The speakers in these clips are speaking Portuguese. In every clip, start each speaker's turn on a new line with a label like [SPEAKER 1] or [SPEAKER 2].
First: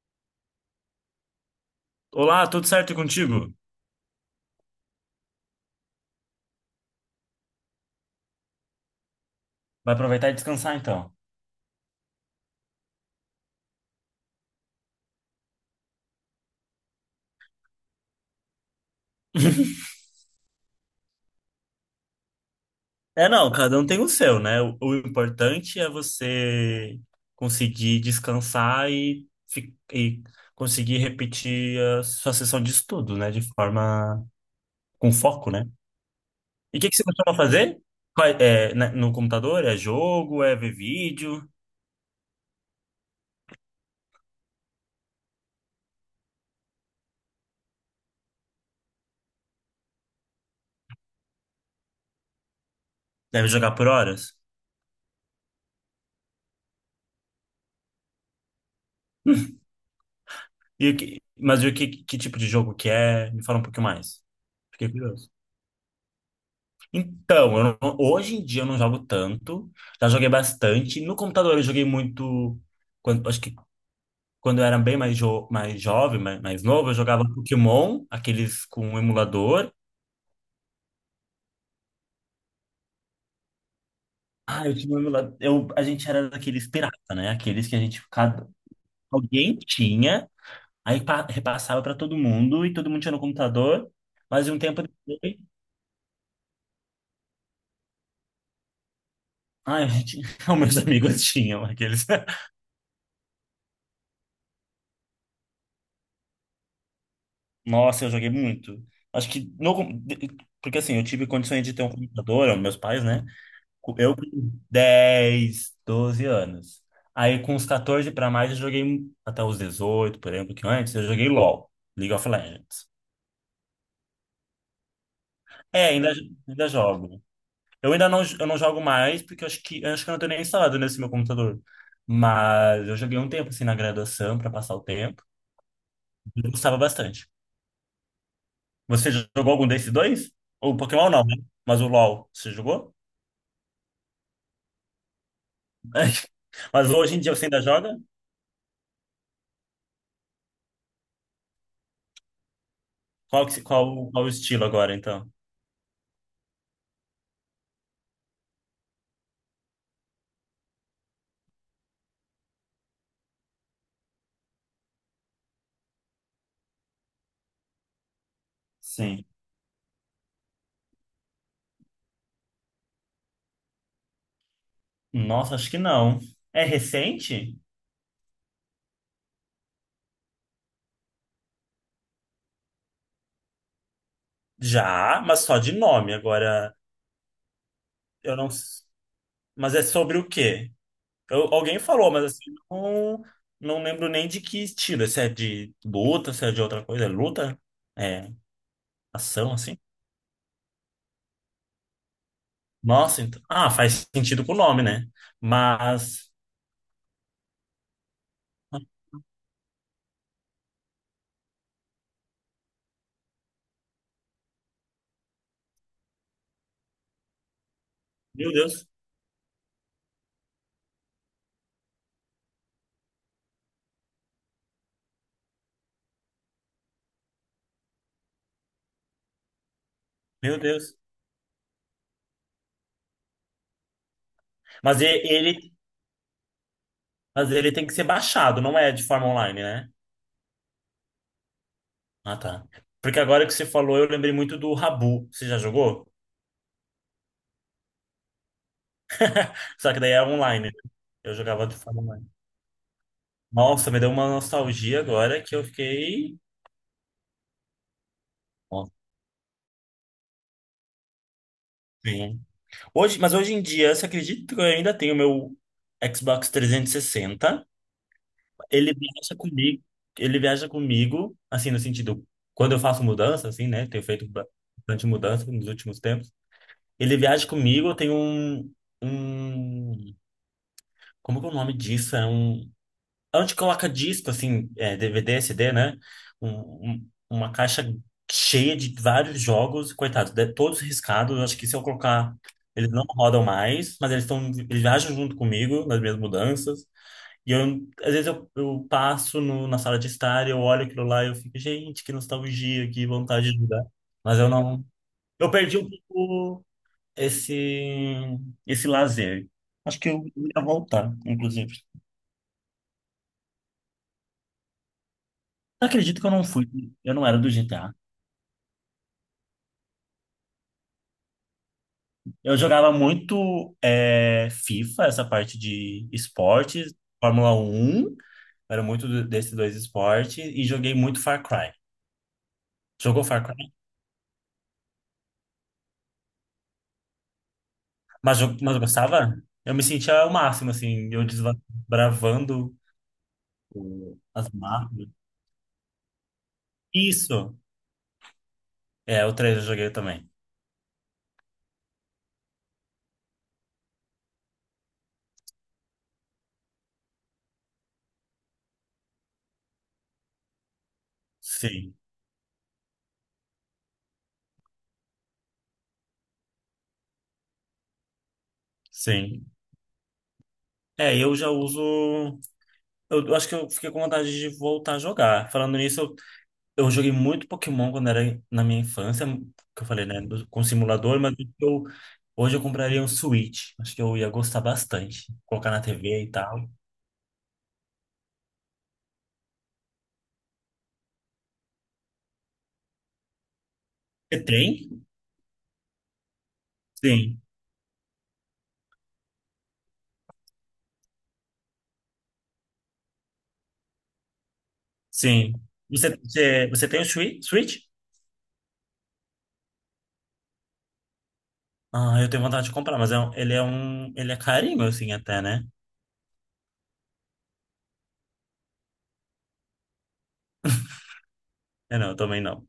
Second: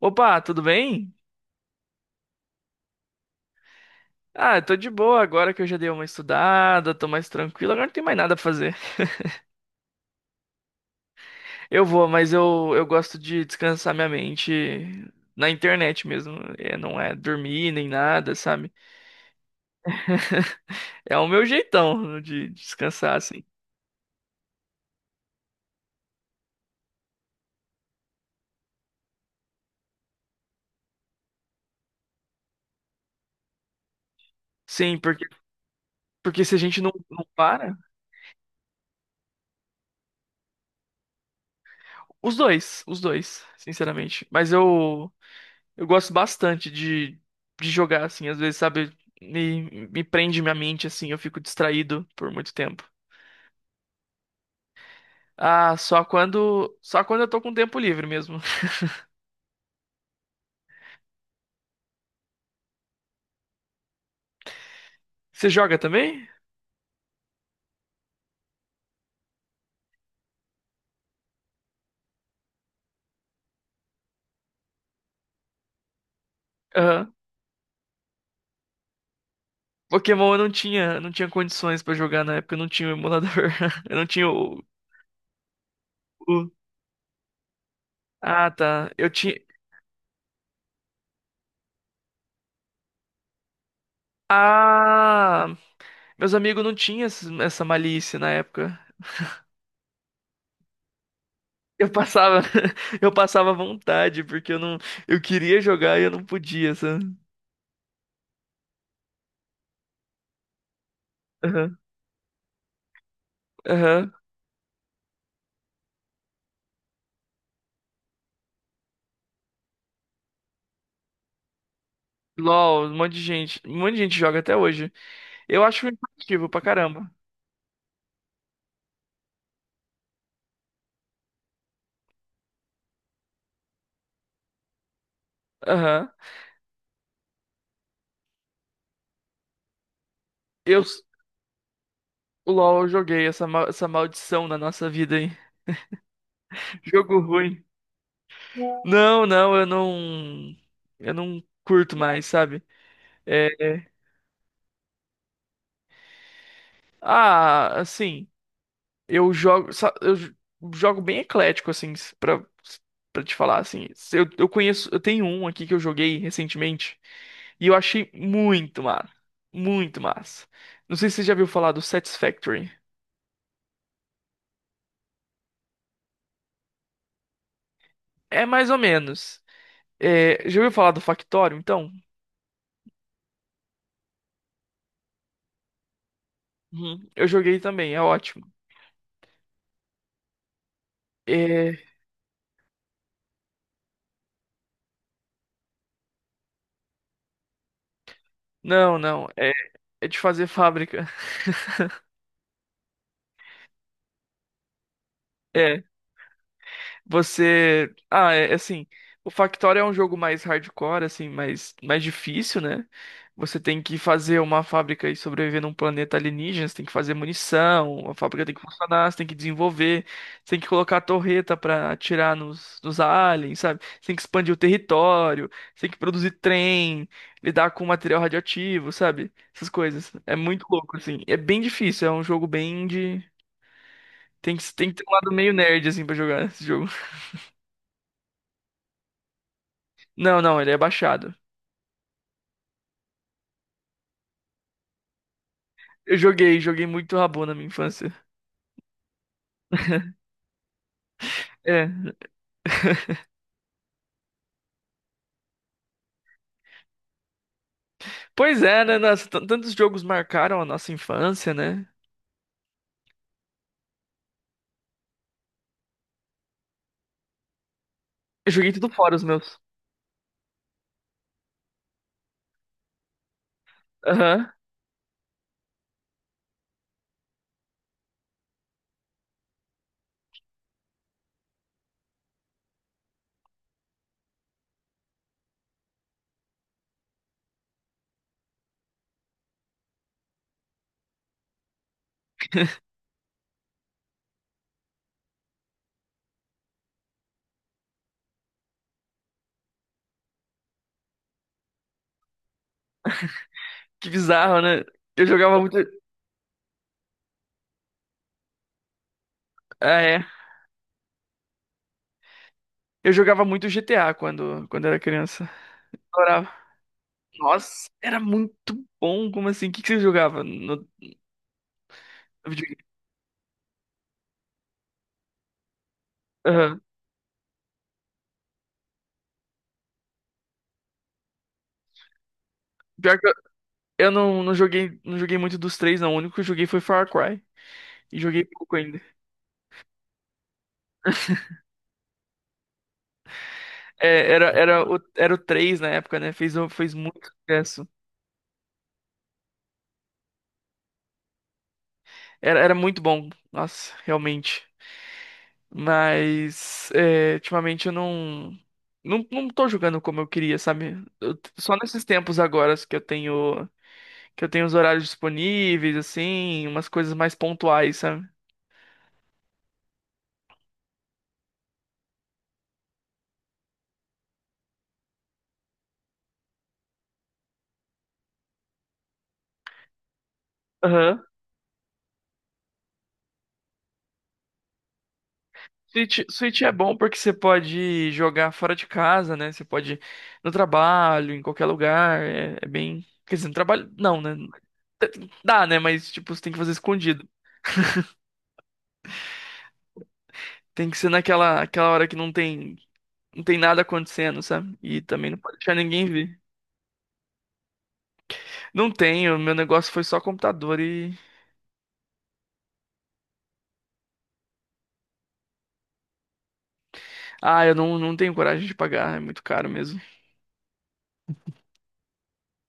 [SPEAKER 1] Opa, tudo bem?
[SPEAKER 2] Olá, tudo certo contigo?
[SPEAKER 1] Ah, eu tô de boa agora que eu já dei uma estudada, tô mais tranquilo, agora não tem mais nada pra fazer.
[SPEAKER 2] Vai aproveitar e descansar então.
[SPEAKER 1] Eu vou, mas eu gosto de descansar minha mente na internet mesmo. É, não é dormir nem nada, sabe? É o meu jeitão de descansar,
[SPEAKER 2] É,
[SPEAKER 1] assim.
[SPEAKER 2] não, cada um tem o seu, né? O importante é você conseguir descansar e, e conseguir repetir a sua sessão de estudo, né? De forma
[SPEAKER 1] Sim,
[SPEAKER 2] com
[SPEAKER 1] porque,
[SPEAKER 2] foco, né?
[SPEAKER 1] porque se a
[SPEAKER 2] E o
[SPEAKER 1] gente
[SPEAKER 2] que
[SPEAKER 1] não,
[SPEAKER 2] que você
[SPEAKER 1] não
[SPEAKER 2] costuma
[SPEAKER 1] para,
[SPEAKER 2] fazer? É, né, no computador? É jogo? É ver vídeo?
[SPEAKER 1] os dois, sinceramente. Mas eu gosto bastante de jogar, assim, às vezes, sabe, me prende minha mente, assim, eu fico distraído por muito tempo.
[SPEAKER 2] Deve jogar por horas?
[SPEAKER 1] Ah, só quando eu tô com tempo livre mesmo.
[SPEAKER 2] E o que, mas e o que, que tipo de jogo que é? Me fala um pouquinho mais. Fiquei curioso.
[SPEAKER 1] Você joga também?
[SPEAKER 2] Então, eu não- hoje em dia eu não jogo tanto, já joguei bastante. No computador eu joguei muito, quando, acho que quando eu era bem mais jovem, mais novo, eu
[SPEAKER 1] Aham.
[SPEAKER 2] jogava Pokémon, aqueles com um emulador.
[SPEAKER 1] Pokémon eu não tinha, não tinha condições pra jogar na época, eu não tinha o emulador. Eu não tinha o,
[SPEAKER 2] Ah, eu tinha um emulador, eu, a gente era
[SPEAKER 1] o-
[SPEAKER 2] daqueles pirata, né? Aqueles que a gente, cada,
[SPEAKER 1] Ah, tá. Eu tinha.
[SPEAKER 2] alguém tinha, repassava para todo mundo e todo mundo tinha no computador, mas um tempo depois,
[SPEAKER 1] Ah, meus amigos não tinham essa malícia na época.
[SPEAKER 2] ah, a gente, os meus amigos tinham
[SPEAKER 1] Eu
[SPEAKER 2] aqueles.
[SPEAKER 1] passava, eu passava vontade, porque eu não, eu queria jogar e eu não podia, sabe?
[SPEAKER 2] Nossa, eu joguei muito. Acho que no, porque assim, eu tive condições de ter um computador, é, meus pais, né?
[SPEAKER 1] Aham.
[SPEAKER 2] Eu com 10, 12 anos. Aí com uns 14 para mais eu joguei até os 18, por exemplo, que antes eu joguei LoL, League of
[SPEAKER 1] LOL,
[SPEAKER 2] Legends.
[SPEAKER 1] um monte de gente. Um monte de gente joga até hoje. Eu
[SPEAKER 2] É,
[SPEAKER 1] acho impactivo pra
[SPEAKER 2] ainda
[SPEAKER 1] caramba.
[SPEAKER 2] jogo. Eu não jogo mais porque eu acho que eu não tenho nem instalado nesse meu computador. Mas eu joguei um tempo assim na graduação para passar o tempo.
[SPEAKER 1] Aham.
[SPEAKER 2] Eu gostava bastante. Você jogou algum desses dois? O
[SPEAKER 1] Eu,
[SPEAKER 2] Pokémon não, né? Mas o LoL,
[SPEAKER 1] o
[SPEAKER 2] você
[SPEAKER 1] LOL, eu
[SPEAKER 2] jogou?
[SPEAKER 1] joguei essa, essa maldição na nossa vida, hein?
[SPEAKER 2] Mas hoje
[SPEAKER 1] Jogo
[SPEAKER 2] em dia você ainda
[SPEAKER 1] ruim.
[SPEAKER 2] joga?
[SPEAKER 1] Não, eu não. Eu não curto mais, sabe?
[SPEAKER 2] Qual,
[SPEAKER 1] É,
[SPEAKER 2] que se- qual, qual o estilo agora, então?
[SPEAKER 1] assim. Eu jogo, jogo bem eclético, assim, pra, pra te falar, assim. Se eu, eu conheço, eu tenho um aqui que eu joguei recentemente e eu achei muito, mano.
[SPEAKER 2] Sim.
[SPEAKER 1] Muito massa. Não sei se você já viu falar do Satisfactory.
[SPEAKER 2] Nossa, acho que não. É recente?
[SPEAKER 1] É mais ou menos. É, já ouviu falar do Factório, então?
[SPEAKER 2] Já, mas só de nome. Agora,
[SPEAKER 1] Uhum. Eu joguei também, é
[SPEAKER 2] eu
[SPEAKER 1] ótimo.
[SPEAKER 2] não. s- mas é sobre o quê?
[SPEAKER 1] É,
[SPEAKER 2] Alguém falou, mas assim, não, não lembro nem de que estilo. Se é de luta, se é de outra coisa. É luta? É
[SPEAKER 1] não, não.
[SPEAKER 2] ação,
[SPEAKER 1] É,
[SPEAKER 2] assim?
[SPEAKER 1] é de fazer fábrica.
[SPEAKER 2] Nossa, então. Ah, faz sentido com o nome, né? Mas.
[SPEAKER 1] Você. É assim. O Factorio é um jogo mais hardcore, assim, mais difícil, né? Você tem que fazer uma fábrica e sobreviver num planeta alienígena, você tem que fazer munição, a fábrica
[SPEAKER 2] Meu
[SPEAKER 1] tem que
[SPEAKER 2] Deus,
[SPEAKER 1] funcionar, você tem que desenvolver, você tem que colocar a torreta pra atirar nos aliens, sabe? Você tem que expandir o território, você tem que produzir trem, lidar com material radioativo, sabe? Essas coisas. É
[SPEAKER 2] meu
[SPEAKER 1] muito louco,
[SPEAKER 2] Deus.
[SPEAKER 1] assim. É bem difícil, é um jogo bem de. Tem que
[SPEAKER 2] Mas
[SPEAKER 1] ter
[SPEAKER 2] e-
[SPEAKER 1] um lado meio
[SPEAKER 2] ele,
[SPEAKER 1] nerd, assim, pra jogar esse jogo.
[SPEAKER 2] mas ele tem que ser baixado, não é de forma online, né?
[SPEAKER 1] Não, ele é baixado.
[SPEAKER 2] Ah, tá. Porque agora que você falou, eu lembrei muito do Rabu. Você já jogou?
[SPEAKER 1] Eu joguei, joguei muito Rabu na minha infância.
[SPEAKER 2] Só que daí é online, né? Eu jogava de
[SPEAKER 1] É.
[SPEAKER 2] forma online. Nossa, me deu uma nostalgia agora que eu fiquei.
[SPEAKER 1] Pois é,
[SPEAKER 2] Nossa,
[SPEAKER 1] né? Nossa, tantos jogos marcaram a nossa infância, né?
[SPEAKER 2] sim. Mas hoje em dia, você acredita que eu ainda tenho meu Xbox 360.
[SPEAKER 1] Eu joguei tudo
[SPEAKER 2] Ele
[SPEAKER 1] fora os
[SPEAKER 2] viaja
[SPEAKER 1] meus.
[SPEAKER 2] comigo. Ele viaja comigo, assim, no sentido, quando eu faço mudança, assim, né? Tenho feito
[SPEAKER 1] Aham.
[SPEAKER 2] bastante mudança nos últimos tempos. Ele viaja comigo, eu tenho um. Como que é o nome disso? É um onde coloca disco, assim, é, DVD, CD, né? Uma caixa cheia de vários jogos, coitados, todos riscados. Acho que se eu colocar, eles não rodam mais, mas eles estão, eles viajam junto comigo nas minhas mudanças. E eu, às vezes eu passo na sala de estar e eu olho aquilo lá e eu fico, gente, que nostalgia, que vontade de jogar.
[SPEAKER 1] Que
[SPEAKER 2] Mas eu
[SPEAKER 1] bizarro, né?
[SPEAKER 2] não.
[SPEAKER 1] Eu
[SPEAKER 2] Eu
[SPEAKER 1] jogava muito.
[SPEAKER 2] perdi um pouco esse, esse lazer.
[SPEAKER 1] Ah,
[SPEAKER 2] Acho que
[SPEAKER 1] é.
[SPEAKER 2] eu ia voltar, inclusive.
[SPEAKER 1] Eu jogava muito GTA quando, quando era criança.
[SPEAKER 2] Não acredito que eu não
[SPEAKER 1] Adorava.
[SPEAKER 2] fui. Eu não era do
[SPEAKER 1] Nossa,
[SPEAKER 2] GTA.
[SPEAKER 1] era muito bom. Como assim? O que que você jogava no
[SPEAKER 2] Eu
[SPEAKER 1] videogame?
[SPEAKER 2] jogava muito é, FIFA, essa parte de
[SPEAKER 1] Aham.
[SPEAKER 2] esportes, Fórmula 1, era muito desses dois esportes, e joguei muito Far Cry.
[SPEAKER 1] Pior
[SPEAKER 2] Jogou
[SPEAKER 1] que
[SPEAKER 2] Far Cry?
[SPEAKER 1] eu não, não joguei, não joguei muito dos três, não. O único que eu joguei foi Far Cry. E
[SPEAKER 2] Mas,
[SPEAKER 1] joguei
[SPEAKER 2] jo- mas
[SPEAKER 1] pouco.
[SPEAKER 2] eu gostava. Eu me sentia o máximo, assim, eu desbravando as mapas.
[SPEAKER 1] Era o 3 na época, né? Fez, fez muito
[SPEAKER 2] Isso!
[SPEAKER 1] sucesso.
[SPEAKER 2] É, o 3 eu joguei também.
[SPEAKER 1] Era muito bom, nossa, realmente. Mas, é, ultimamente eu não. Não tô jogando como eu queria, sabe? Só
[SPEAKER 2] Sim,
[SPEAKER 1] nesses tempos agora que eu tenho. Que eu tenho os horários disponíveis, assim, umas coisas mais pontuais, sabe?
[SPEAKER 2] sim. É, eu já uso. Eu acho que eu fiquei com vontade de voltar a jogar. Falando nisso, eu joguei muito Pokémon quando era na minha infância, que eu falei, né, com simulador, mas eu, hoje eu compraria um Switch. Acho que eu ia gostar bastante. Colocar na TV e tal.
[SPEAKER 1] Switch é bom porque você pode jogar fora de casa, né? Você pode ir no trabalho, em qualquer lugar. É, é bem. Quer dizer, no trabalho. Não, né?
[SPEAKER 2] Você tem?
[SPEAKER 1] Dá, né? Mas, tipo, você tem que fazer escondido.
[SPEAKER 2] Sim,
[SPEAKER 1] Tem que ser naquela aquela hora que não tem nada acontecendo, sabe? E também não
[SPEAKER 2] sim.
[SPEAKER 1] pode deixar ninguém
[SPEAKER 2] Você,
[SPEAKER 1] ver.
[SPEAKER 2] você, você tem o Switch? Switch?
[SPEAKER 1] Não tenho, meu negócio foi só computador e.
[SPEAKER 2] Ah, eu tenho vontade de comprar, mas é, ele é um, ele é carinho, assim, até, né?
[SPEAKER 1] Ah, eu não, não tenho coragem de pagar, é muito caro mesmo.
[SPEAKER 2] É, não, eu também não.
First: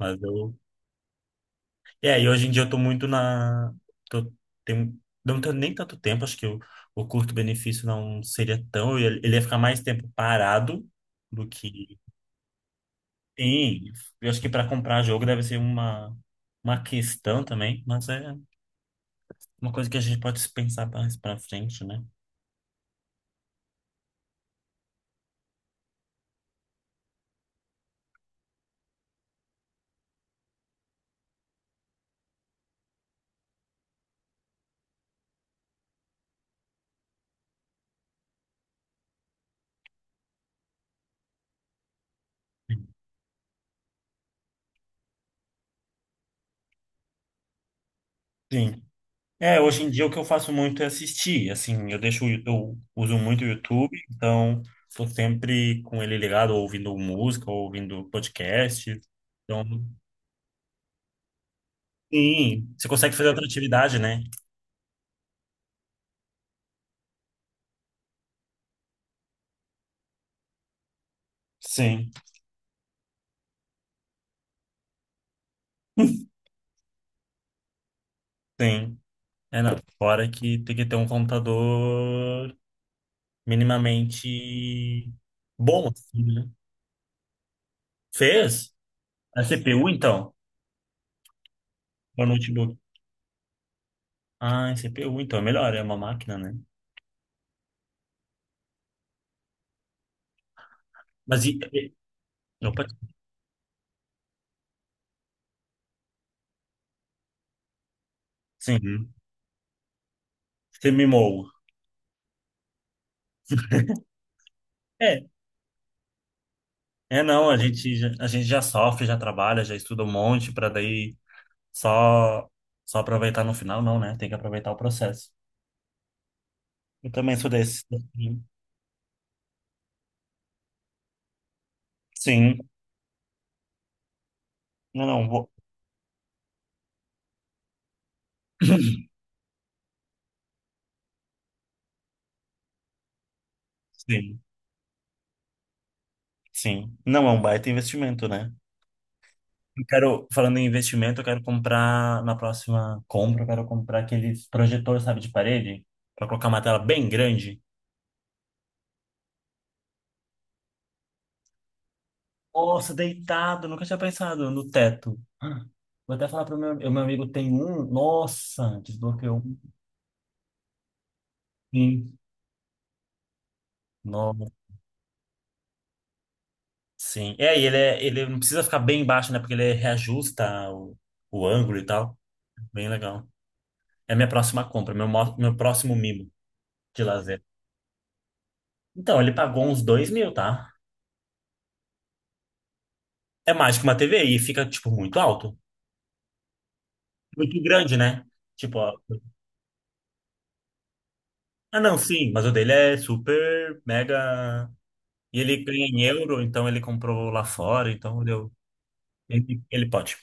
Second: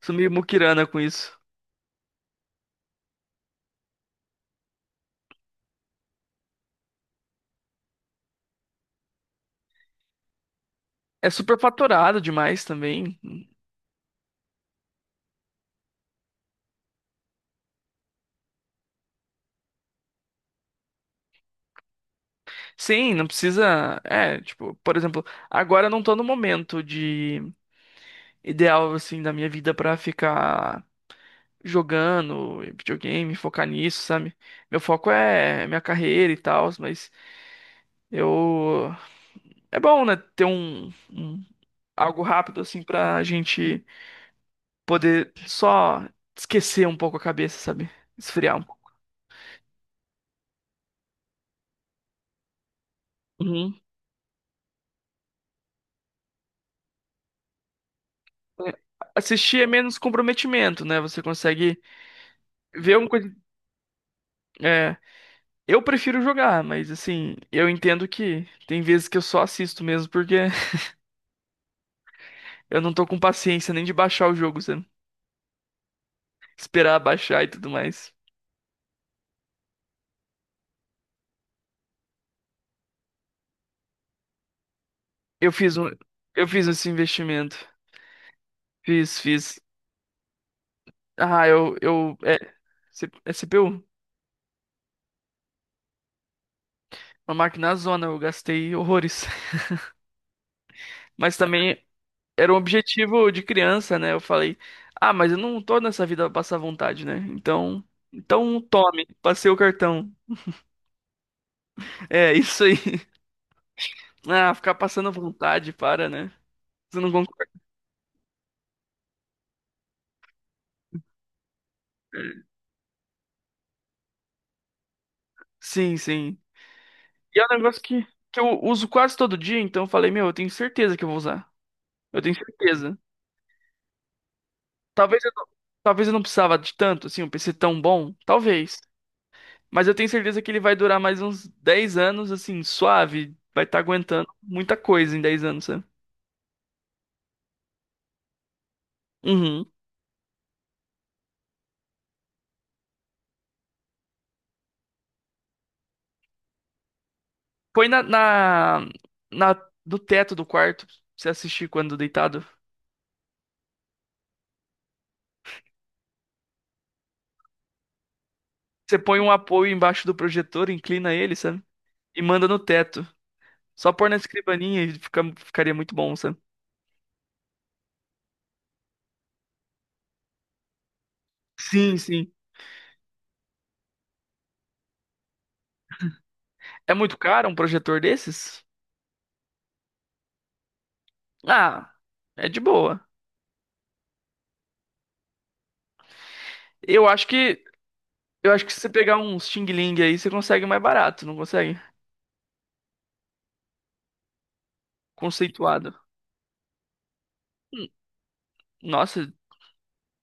[SPEAKER 1] Sou meio
[SPEAKER 2] eu,
[SPEAKER 1] muquirana com isso.
[SPEAKER 2] é, e hoje em dia eu tô muito na. Tô, tem, não tenho nem tanto tempo, acho que o curto-benefício não seria tão. Ele ia ficar mais tempo parado
[SPEAKER 1] É
[SPEAKER 2] do que.
[SPEAKER 1] superfaturado demais também.
[SPEAKER 2] Sim, eu acho que para comprar jogo deve ser uma questão também, mas é uma coisa que a gente pode pensar mais para frente, né?
[SPEAKER 1] Sim, não precisa. É, tipo, por exemplo, agora eu não tô no momento de ideal, assim, da minha vida pra ficar jogando videogame, focar nisso, sabe? Meu foco é minha carreira e tal, mas eu. É bom, né? Ter um algo rápido, assim, pra gente poder só esquecer um pouco a cabeça, sabe? Esfriar um
[SPEAKER 2] Sim.
[SPEAKER 1] pouco.
[SPEAKER 2] É, hoje em dia o que eu faço muito é assistir, assim, eu deixo, eu uso muito o
[SPEAKER 1] Uhum.
[SPEAKER 2] YouTube, então tô sempre com ele ligado, ou ouvindo música, ou ouvindo
[SPEAKER 1] É,
[SPEAKER 2] podcast,
[SPEAKER 1] assistir
[SPEAKER 2] então
[SPEAKER 1] é menos comprometimento, né? Você consegue
[SPEAKER 2] sim, você
[SPEAKER 1] ver uma
[SPEAKER 2] consegue fazer
[SPEAKER 1] coisa.
[SPEAKER 2] outra atividade, né?
[SPEAKER 1] É, eu prefiro jogar, mas assim, eu entendo que tem vezes que eu só assisto mesmo porque
[SPEAKER 2] Sim,
[SPEAKER 1] eu não tô com paciência nem de baixar o jogo, sabe? Esperar baixar e tudo mais.
[SPEAKER 2] sim. É, não. Fora que tem que ter um computador minimamente
[SPEAKER 1] Eu fiz
[SPEAKER 2] bom,
[SPEAKER 1] um,
[SPEAKER 2] assim,
[SPEAKER 1] eu
[SPEAKER 2] né?
[SPEAKER 1] fiz esse investimento.
[SPEAKER 2] Fez?
[SPEAKER 1] Fiz,
[SPEAKER 2] É
[SPEAKER 1] fiz.
[SPEAKER 2] CPU, então?
[SPEAKER 1] Ah, eu, eu,
[SPEAKER 2] Ou
[SPEAKER 1] é,
[SPEAKER 2] notebook?
[SPEAKER 1] é CPU,
[SPEAKER 2] Ah, é CPU, então. É melhor, é uma máquina, né?
[SPEAKER 1] uma máquina na zona, eu gastei horrores. Mas
[SPEAKER 2] Mas e...
[SPEAKER 1] também
[SPEAKER 2] e-
[SPEAKER 1] era um
[SPEAKER 2] Opa,
[SPEAKER 1] objetivo de criança, né? Eu falei, ah, mas eu não tô nessa vida pra passar vontade, né? Então, então tome,
[SPEAKER 2] sim.
[SPEAKER 1] passei o cartão.
[SPEAKER 2] Você mimou.
[SPEAKER 1] É, isso aí. Ah, ficar passando
[SPEAKER 2] É.
[SPEAKER 1] vontade, para, né? Você não
[SPEAKER 2] É,
[SPEAKER 1] concorda?
[SPEAKER 2] não, a gente, a gente já sofre, já trabalha, já estuda um monte para daí só, só aproveitar no final, não, né? Tem que aproveitar o processo.
[SPEAKER 1] Sim, sim.
[SPEAKER 2] Eu também
[SPEAKER 1] E é
[SPEAKER 2] sou
[SPEAKER 1] um negócio
[SPEAKER 2] desse,
[SPEAKER 1] que
[SPEAKER 2] assim.
[SPEAKER 1] eu uso quase todo dia, então eu falei, meu, eu tenho certeza que eu vou usar. Eu tenho
[SPEAKER 2] Sim.
[SPEAKER 1] certeza.
[SPEAKER 2] Não,
[SPEAKER 1] Talvez
[SPEAKER 2] não,
[SPEAKER 1] eu não, talvez eu não precisava de tanto, assim, um PC tão bom, talvez. Mas eu tenho certeza que ele vai durar mais uns 10 anos, assim, suave. Vai estar aguentando
[SPEAKER 2] sim,
[SPEAKER 1] muita coisa em 10 anos, sabe?
[SPEAKER 2] sim. Não é um baita investimento, né?
[SPEAKER 1] Uhum.
[SPEAKER 2] Eu quero, falando em investimento, eu quero comprar, na próxima compra, eu quero comprar aqueles projetores, sabe, de parede, pra colocar uma tela bem grande.
[SPEAKER 1] Põe na do teto do quarto, pra você assistir quando deitado.
[SPEAKER 2] Nossa, deitado, nunca tinha pensado no teto. Ah, vou até falar pro meu, o meu amigo tem um, nossa,
[SPEAKER 1] Você põe um
[SPEAKER 2] desbloqueou um.
[SPEAKER 1] apoio embaixo do projetor, inclina ele, sabe?
[SPEAKER 2] Sim.
[SPEAKER 1] E manda no teto. Só pôr na
[SPEAKER 2] Nossa,
[SPEAKER 1] escrivaninha e ficaria muito bom, sabe?
[SPEAKER 2] sim. É, e ele, é, ele não precisa ficar bem baixo, né, porque ele reajusta o ângulo e
[SPEAKER 1] Sim,
[SPEAKER 2] tal.
[SPEAKER 1] sim.
[SPEAKER 2] Bem legal. É a minha próxima compra, meu, meu próximo mimo
[SPEAKER 1] É
[SPEAKER 2] de
[SPEAKER 1] muito
[SPEAKER 2] lazer.
[SPEAKER 1] caro um projetor desses?
[SPEAKER 2] Então, ele pagou uns 2 mil, tá?
[SPEAKER 1] Ah, é de boa.
[SPEAKER 2] É mais que uma TV e fica, tipo, muito alto.
[SPEAKER 1] Eu acho
[SPEAKER 2] Muito
[SPEAKER 1] que
[SPEAKER 2] grande, né?
[SPEAKER 1] eu acho que
[SPEAKER 2] Tipo,
[SPEAKER 1] se você
[SPEAKER 2] ó,
[SPEAKER 1] pegar um Xing Ling aí, você consegue mais barato, não consegue?
[SPEAKER 2] ah, não, sim, mas o dele é super, mega. E ele ganha
[SPEAKER 1] Conceituado.
[SPEAKER 2] em euro, então ele comprou lá
[SPEAKER 1] Hum,
[SPEAKER 2] fora, então deu.
[SPEAKER 1] Nossa,
[SPEAKER 2] Ele pode.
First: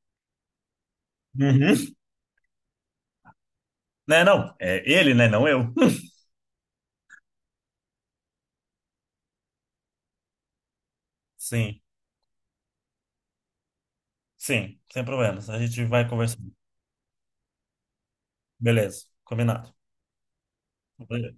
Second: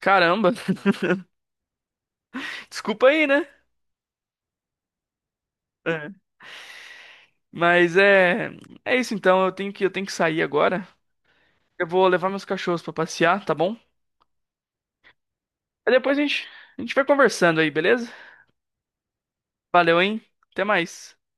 [SPEAKER 1] caramba.
[SPEAKER 2] Uhum.
[SPEAKER 1] Desculpa aí, né?
[SPEAKER 2] Né, não? É ele, né? Não eu.
[SPEAKER 1] É. Mas é é isso então, eu tenho que sair agora.
[SPEAKER 2] Sim,
[SPEAKER 1] Eu vou levar meus cachorros pra passear, tá bom?
[SPEAKER 2] sim, sem problemas. A gente
[SPEAKER 1] Aí
[SPEAKER 2] vai
[SPEAKER 1] depois
[SPEAKER 2] conversando.
[SPEAKER 1] a gente vai conversando aí, beleza?
[SPEAKER 2] Beleza, combinado.
[SPEAKER 1] Valeu, hein? Até mais.
[SPEAKER 2] Valeu.